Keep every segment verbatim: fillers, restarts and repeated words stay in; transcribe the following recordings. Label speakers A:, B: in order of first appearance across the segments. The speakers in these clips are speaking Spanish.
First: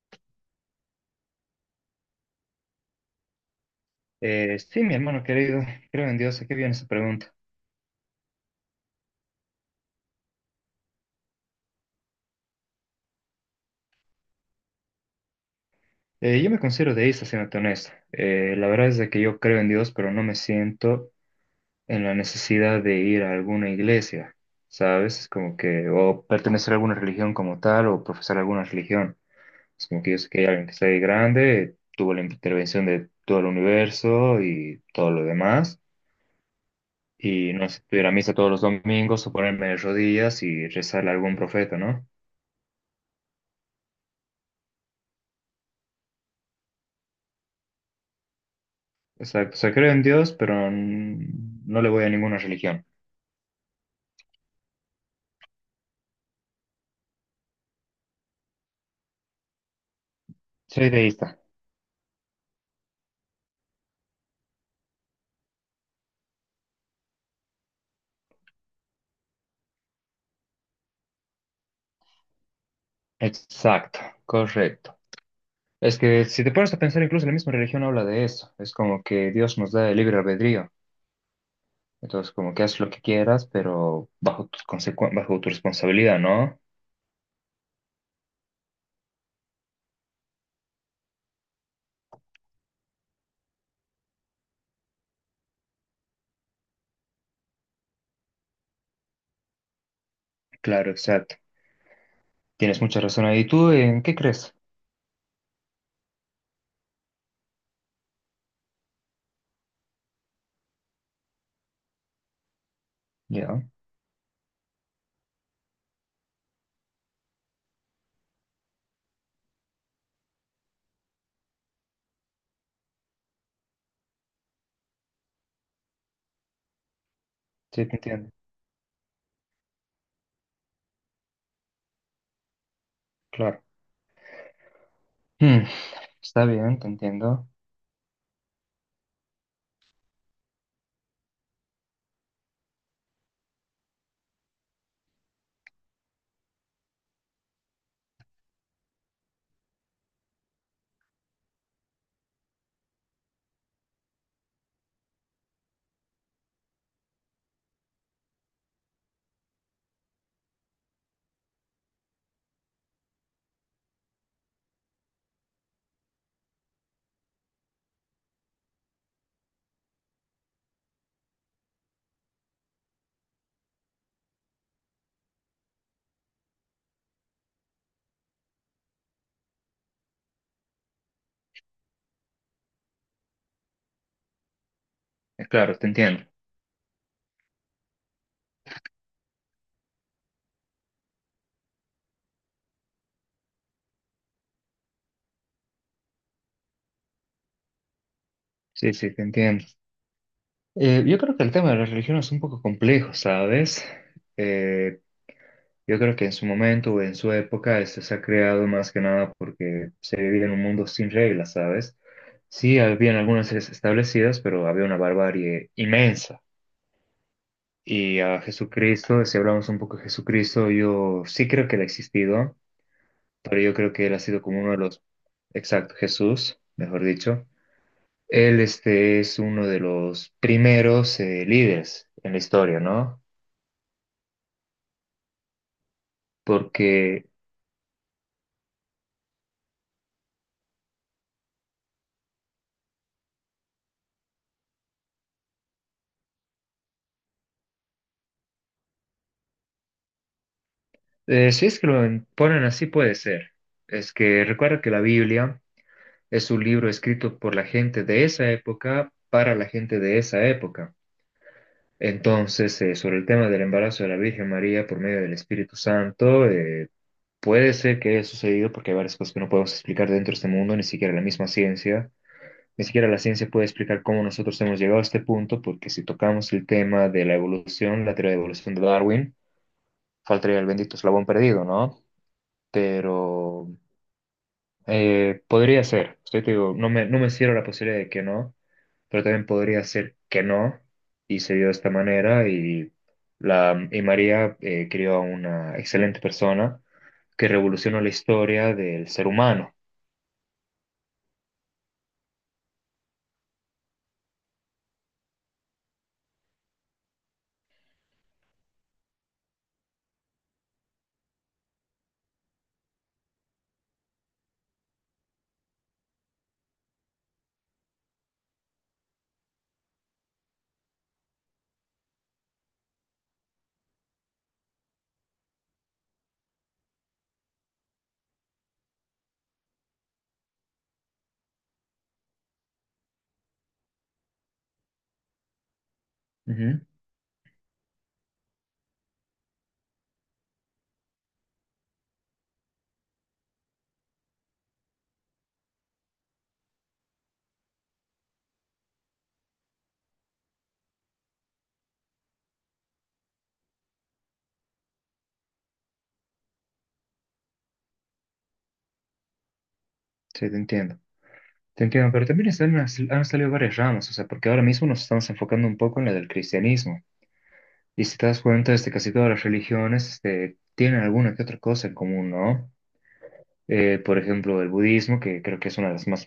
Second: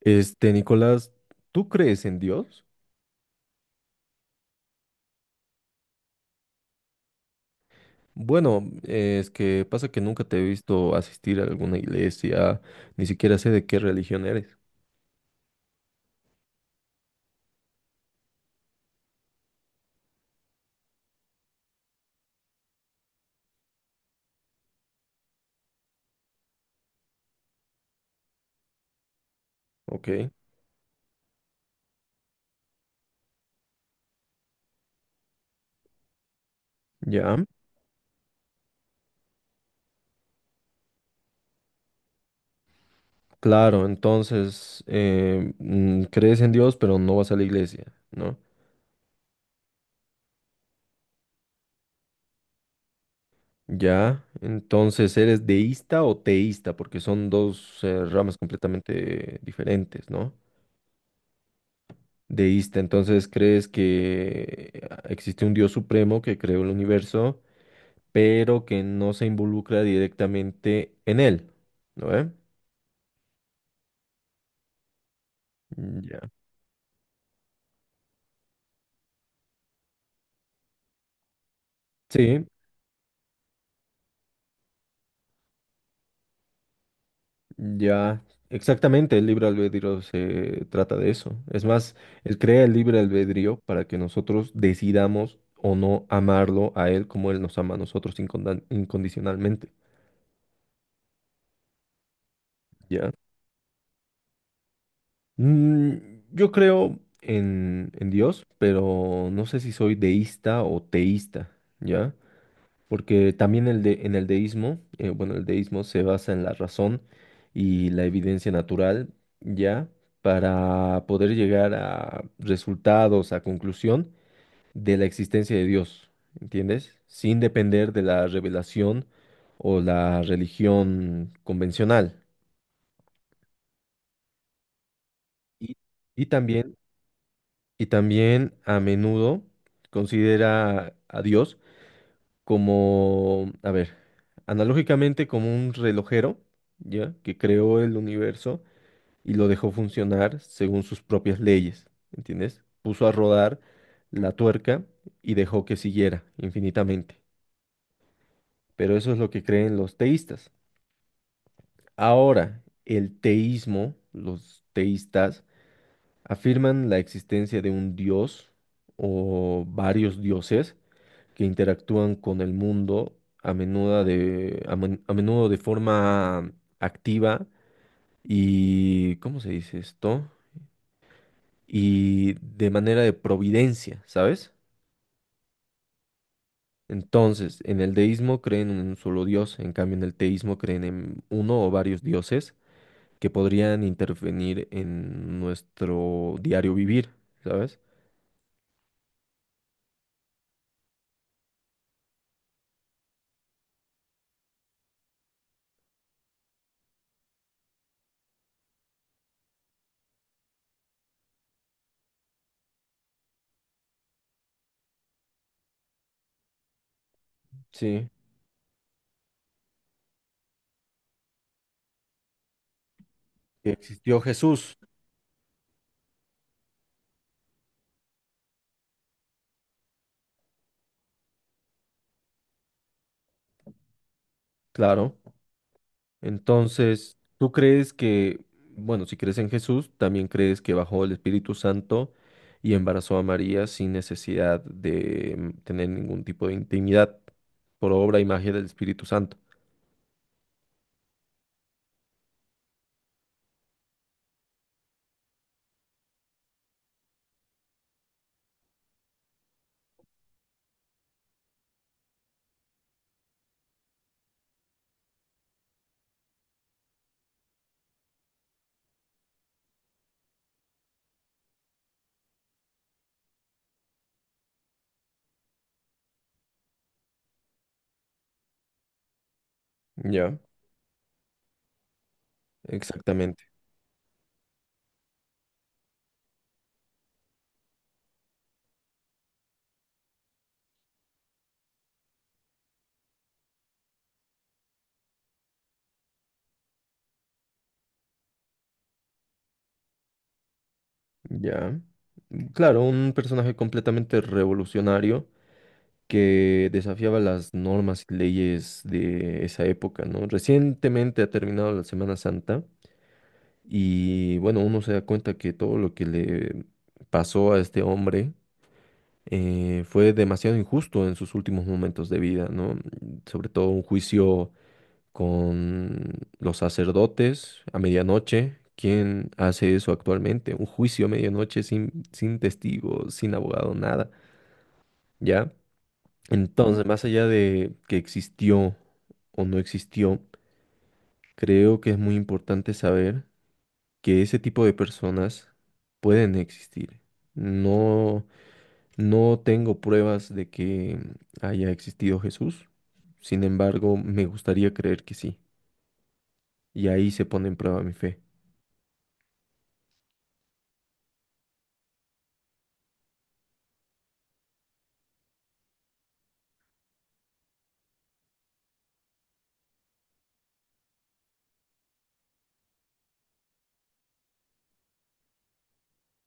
A: Este, Nicolás, ¿tú crees en Dios?
B: Eh, sí, mi hermano querido, creo en Dios. ¿A qué viene esa pregunta?
A: Bueno, eh, es que pasa que nunca te he visto asistir a alguna iglesia, ni siquiera sé de qué religión eres.
B: Eh, yo me considero deísta, siéndote honesto. Eh, la verdad es de que yo creo en Dios, pero no me siento en la necesidad de ir a alguna iglesia, ¿sabes? Es como que, o pertenecer a alguna religión como tal, o profesar alguna religión. Es como que yo sé
A: Ok,
B: que hay alguien que está ahí grande, tuvo la intervención de todo el universo y todo lo demás,
A: ya.
B: y no sé, ir a misa todos los domingos o ponerme de rodillas y rezarle a algún profeta, ¿no?
A: Claro, entonces, eh, mm, crees en Dios, pero no vas a la iglesia, ¿no?
B: Exacto, o sea, creo en Dios, pero n- no le voy a ninguna religión.
A: Ya, entonces, ¿eres deísta o teísta? Porque son dos, eh, ramas completamente diferentes, ¿no?
B: Soy deísta.
A: Deísta, entonces, ¿crees que eh, existe un Dios supremo que creó el universo? Pero que no se involucra directamente en él, ¿no ve?
B: Exacto, correcto. Es que
A: Ya.
B: si te pones a pensar, incluso la misma religión habla de eso. Es como que Dios nos da el libre albedrío. Entonces,
A: Sí,
B: como que haz lo que quieras, pero bajo tu consecu- bajo tu responsabilidad, ¿no?
A: ya, exactamente, el libre albedrío se trata de eso. Es más, él crea el libre albedrío para que nosotros decidamos o no amarlo a él como él nos ama a nosotros incondan- incondicionalmente,
B: Claro, exacto. Tienes mucha
A: ¿ya?
B: razón ahí. ¿Tú en qué crees?
A: Mm, yo creo en, en Dios, pero no sé si soy deísta o teísta, ¿ya? Porque
B: Ya,
A: también el de, en el deísmo, eh, bueno, el deísmo se basa en la razón y la evidencia natural, ya, para poder llegar a resultados, a conclusión de la existencia de Dios, ¿entiendes? Sin
B: sí,
A: depender
B: te
A: de la
B: entiendo.
A: revelación o la religión convencional.
B: Claro. Hmm,
A: Y, y
B: está
A: también,
B: bien, te entiendo.
A: y también a menudo considera a Dios como, a ver, analógicamente como un relojero, ¿ya? Que creó el universo y lo dejó funcionar según sus propias leyes, ¿entiendes? Puso a rodar la tuerca y dejó que siguiera infinitamente. Pero eso es lo que creen los teístas. Ahora, el teísmo, los teístas afirman la existencia de un dios o varios dioses que interactúan con el mundo a menudo de, a, men- a menudo de forma activa y, ¿cómo se dice esto? Y de manera de providencia, ¿sabes?
B: Eh, Claro, te entiendo.
A: Entonces, en el deísmo creen en un solo dios, en cambio en el teísmo creen en uno o varios dioses que podrían intervenir en nuestro diario vivir, ¿sabes?
B: Sí, sí, te entiendo. Eh, yo creo que el tema de la religión es un poco complejo, ¿sabes? Eh, yo creo que en su momento o en su época este se ha creado más que nada porque se vivía en un mundo sin reglas, ¿sabes? Sí, habían algunas leyes establecidas, pero había una barbarie inmensa.
A: Sí,
B: Y a Jesucristo, si hablamos un poco de Jesucristo, yo sí creo que él ha existido, pero
A: que
B: yo creo que él ha
A: existió
B: sido como uno de
A: Jesús,
B: los, exacto, Jesús, mejor dicho. Él este, es uno de los primeros eh, líderes en la historia, ¿no?
A: claro. Entonces,
B: Porque
A: ¿tú crees que, bueno, si crees en Jesús, también crees que bajó el Espíritu Santo y embarazó a María sin necesidad de mm, tener ningún tipo de intimidad por obra y magia del Espíritu Santo?
B: eh, si es que lo ponen así puede ser. Es que recuerda que la Biblia es un libro escrito por la gente de esa época para la gente de esa época. Entonces, eh, sobre el tema del embarazo de la Virgen María por medio del Espíritu Santo, eh, puede ser que haya sucedido porque hay varias cosas que no podemos explicar dentro de este mundo, ni siquiera la misma ciencia. Ni siquiera la ciencia puede explicar cómo nosotros hemos llegado a este punto, porque si tocamos el tema de la evolución, la teoría de evolución de Darwin,
A: Ya,
B: faltaría el bendito eslabón perdido, ¿no?
A: exactamente.
B: Pero eh, podría ser. Estoy, te digo, no me, no me cierro la posibilidad de que no, pero también podría ser que no, y se dio de esta manera, y, la, y María eh, crió a una excelente persona que revolucionó la historia del ser humano.
A: Ya. Mm, claro, un personaje completamente revolucionario que desafiaba las normas y leyes de esa época, ¿no? Recientemente ha terminado la Semana Santa. Y bueno, uno se da cuenta que todo lo que le pasó a este hombre eh, fue demasiado injusto en sus últimos momentos de vida, ¿no? Sobre todo un juicio con los sacerdotes a medianoche. ¿Quién hace eso actualmente? Un juicio a medianoche sin, sin testigo, sin abogado, nada, ¿ya?
B: Ujú,
A: Entonces, más allá de que existió o no existió, creo que es muy importante saber que ese tipo de personas pueden existir. No, no tengo pruebas de que haya existido Jesús. Sin embargo, me gustaría creer que sí. Y ahí se pone en prueba mi fe.
B: sí, te entiendo. Te entiendo, pero también están- han salido varias ramas, o sea, porque ahora mismo nos estamos enfocando un poco en la del cristianismo. Y si te das cuenta, este, casi todas las religiones, este, tienen alguna que otra cosa en común, ¿no? Eh, por ejemplo, el budismo, que creo que es una de las más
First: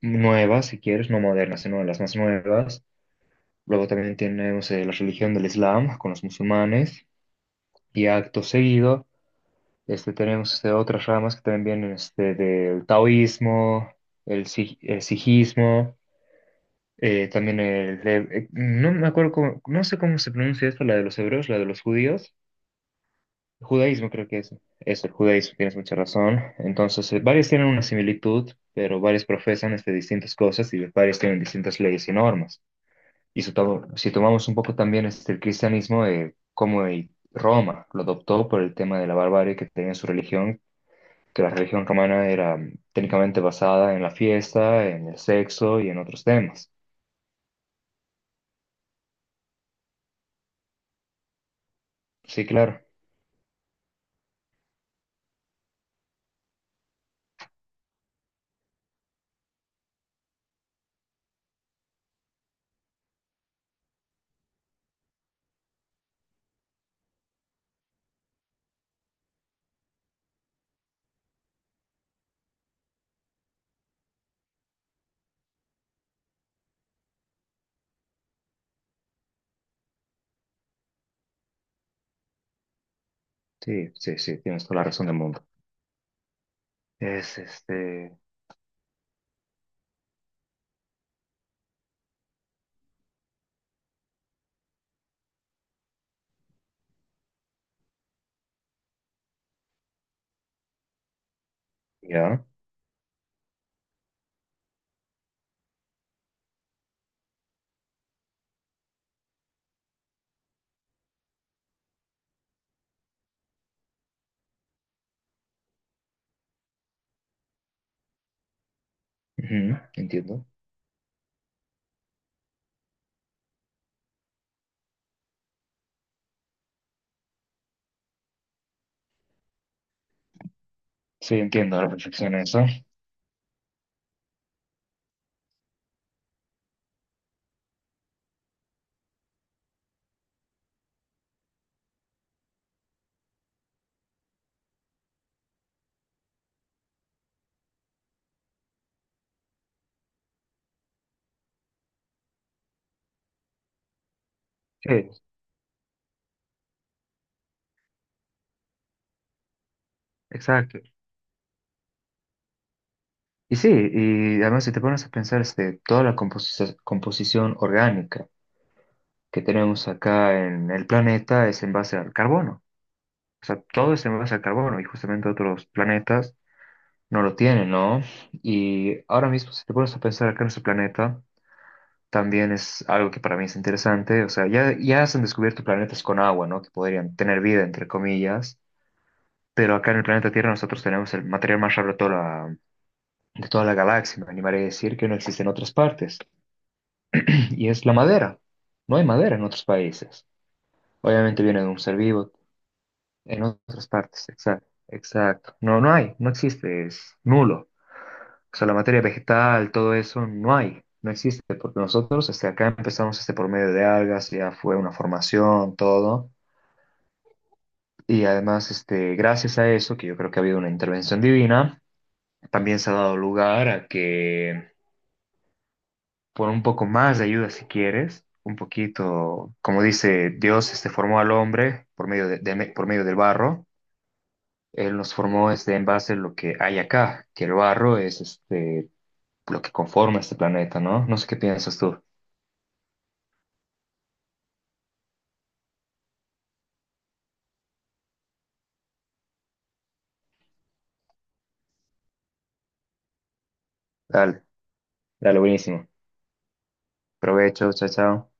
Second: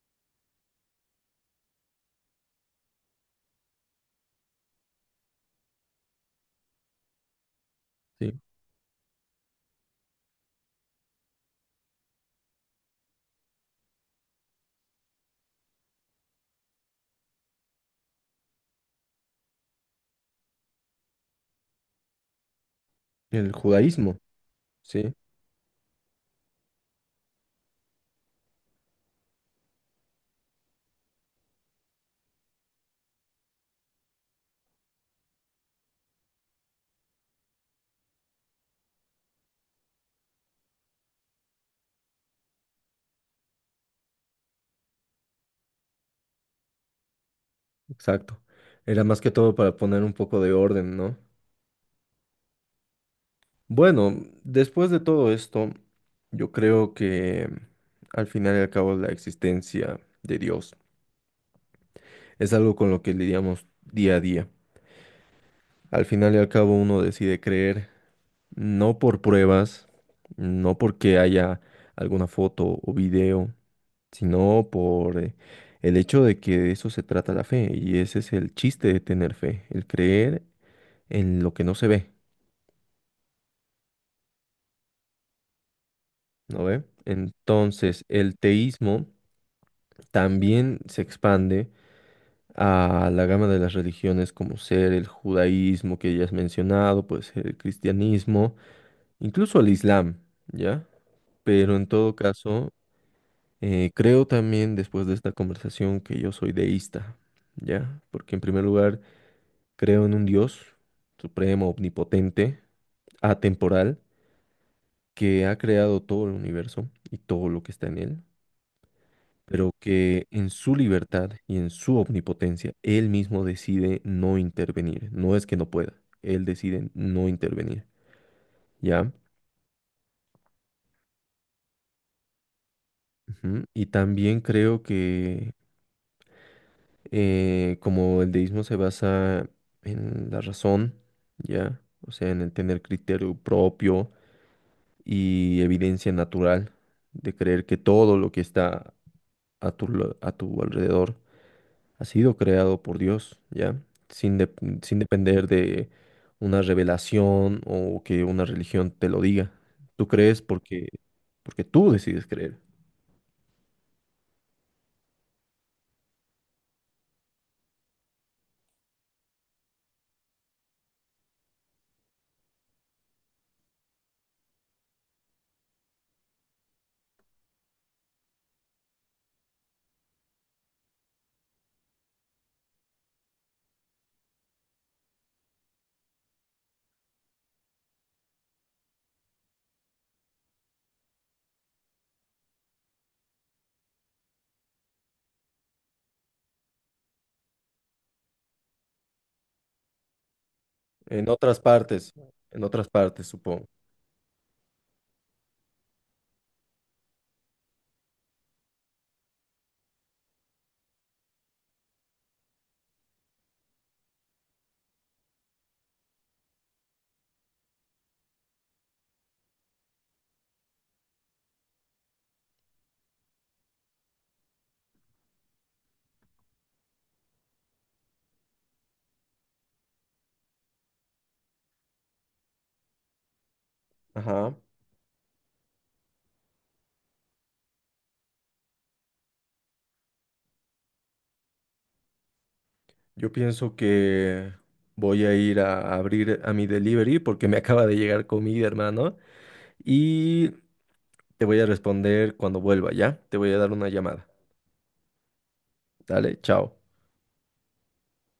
B: nuevas, si quieres, no modernas, sino de las más nuevas. Luego también tenemos eh, la religión del Islam con los musulmanes. Y
A: Sí.
B: acto seguido, este, tenemos este, otras ramas que también vienen este, del taoísmo, el, si- el sijismo, eh, también el... de- eh, no me acuerdo cómo- no sé cómo se pronuncia esto, la de los hebreos, la de los judíos.
A: El
B: Judaísmo,
A: judaísmo.
B: creo que es, es el
A: Sí,
B: judaísmo, tienes mucha razón. Entonces, eh, varios tienen una similitud, pero varios profesan este, distintas cosas y varios tienen distintas leyes y normas. Y si, to- si tomamos un poco también este, el cristianismo, eh, como el- Roma lo adoptó por el tema de la barbarie que tenía en su religión, que la religión romana era mm, técnicamente basada en la fiesta, en el sexo y en otros temas.
A: exacto. Era más que todo para poner un poco de orden, ¿no?
B: Sí, claro.
A: Bueno, después de todo esto, yo creo que al final y al cabo la existencia de Dios es algo con lo que lidiamos día a día. Al final y al cabo uno decide creer, no por pruebas, no porque haya alguna foto o video, sino por eh, el hecho de que de eso se trata la fe. Y ese es el chiste de tener fe, el creer en lo que no se ve,
B: Sí, sí, sí, tienes toda la razón del mundo.
A: ¿no ve?
B: Es
A: Entonces,
B: este,
A: el teísmo también se expande a la gama de las religiones como ser el judaísmo que ya has mencionado, puede ser el cristianismo, incluso el islam, ¿ya? Pero en todo
B: ya,
A: caso, Eh, creo también después de esta conversación que yo soy deísta, ¿ya? Porque en primer lugar creo en un Dios supremo, omnipotente, atemporal, que ha creado todo el universo y todo lo que está en él, pero
B: ujú,
A: que
B: entiendo.
A: en su libertad y en su omnipotencia, él mismo decide no intervenir. No es que no pueda, él decide no intervenir, ¿ya?
B: Sí, entiendo a la perfección eso.
A: Ujú. Y también creo, Eh, como el deísmo se basa en la razón, ¿ya? O sea, en el tener criterio propio y evidencia natural de creer que todo lo que está a tu, lo- a tu alrededor ha sido creado por Dios, ¿ya? Sin, dep- sin
B: Sí,
A: depender de una revelación o que una religión te lo diga. Tú crees
B: exacto.
A: porque, porque, tú decides creer.
B: Y sí, y además si te pones a pensar este, toda la composici- composición orgánica que tenemos acá en el planeta es en base al carbono. O sea, todo es en base al carbono y justamente otros planetas no lo tienen, ¿no? Y ahora mismo si te pones a pensar acá en nuestro planeta, también es algo que para mí es interesante. O sea, ya, ya se han descubierto planetas con agua, ¿no? Que podrían tener vida, entre comillas. Pero acá en el planeta Tierra nosotros tenemos el material más raro de todo de toda la galaxia, me animaré a decir que no existe en otras partes, y es la madera. No hay madera en otros países.
A: En
B: Obviamente
A: otras
B: viene de un ser
A: partes,
B: vivo
A: en otras partes,
B: en
A: supongo.
B: otras partes, exacto, exacto. No, no hay, no existe, es nulo. O sea, la materia vegetal, todo eso, no hay, no existe, porque nosotros este, acá empezamos este, por medio de algas, ya fue una formación, todo. Y además, este, gracias a eso, que yo creo que ha habido una intervención divina, también se ha dado lugar a que por un poco más de ayuda si quieres, un poquito, como dice Dios, este formó al hombre por medio de, de- por medio del barro.
A: Ajá.
B: Él nos formó este en base a lo que hay acá, que el barro es este lo que conforma este planeta, ¿no? No sé qué piensas tú.
A: Yo pienso que voy a ir a abrir a mi delivery porque me acaba de llegar comida, hermano. Y te voy a responder cuando vuelva, ¿ya? Te voy a dar una llamada.
B: Dale, dale, buenísimo.
A: Dale, chao.
B: Provecho, chao, chao.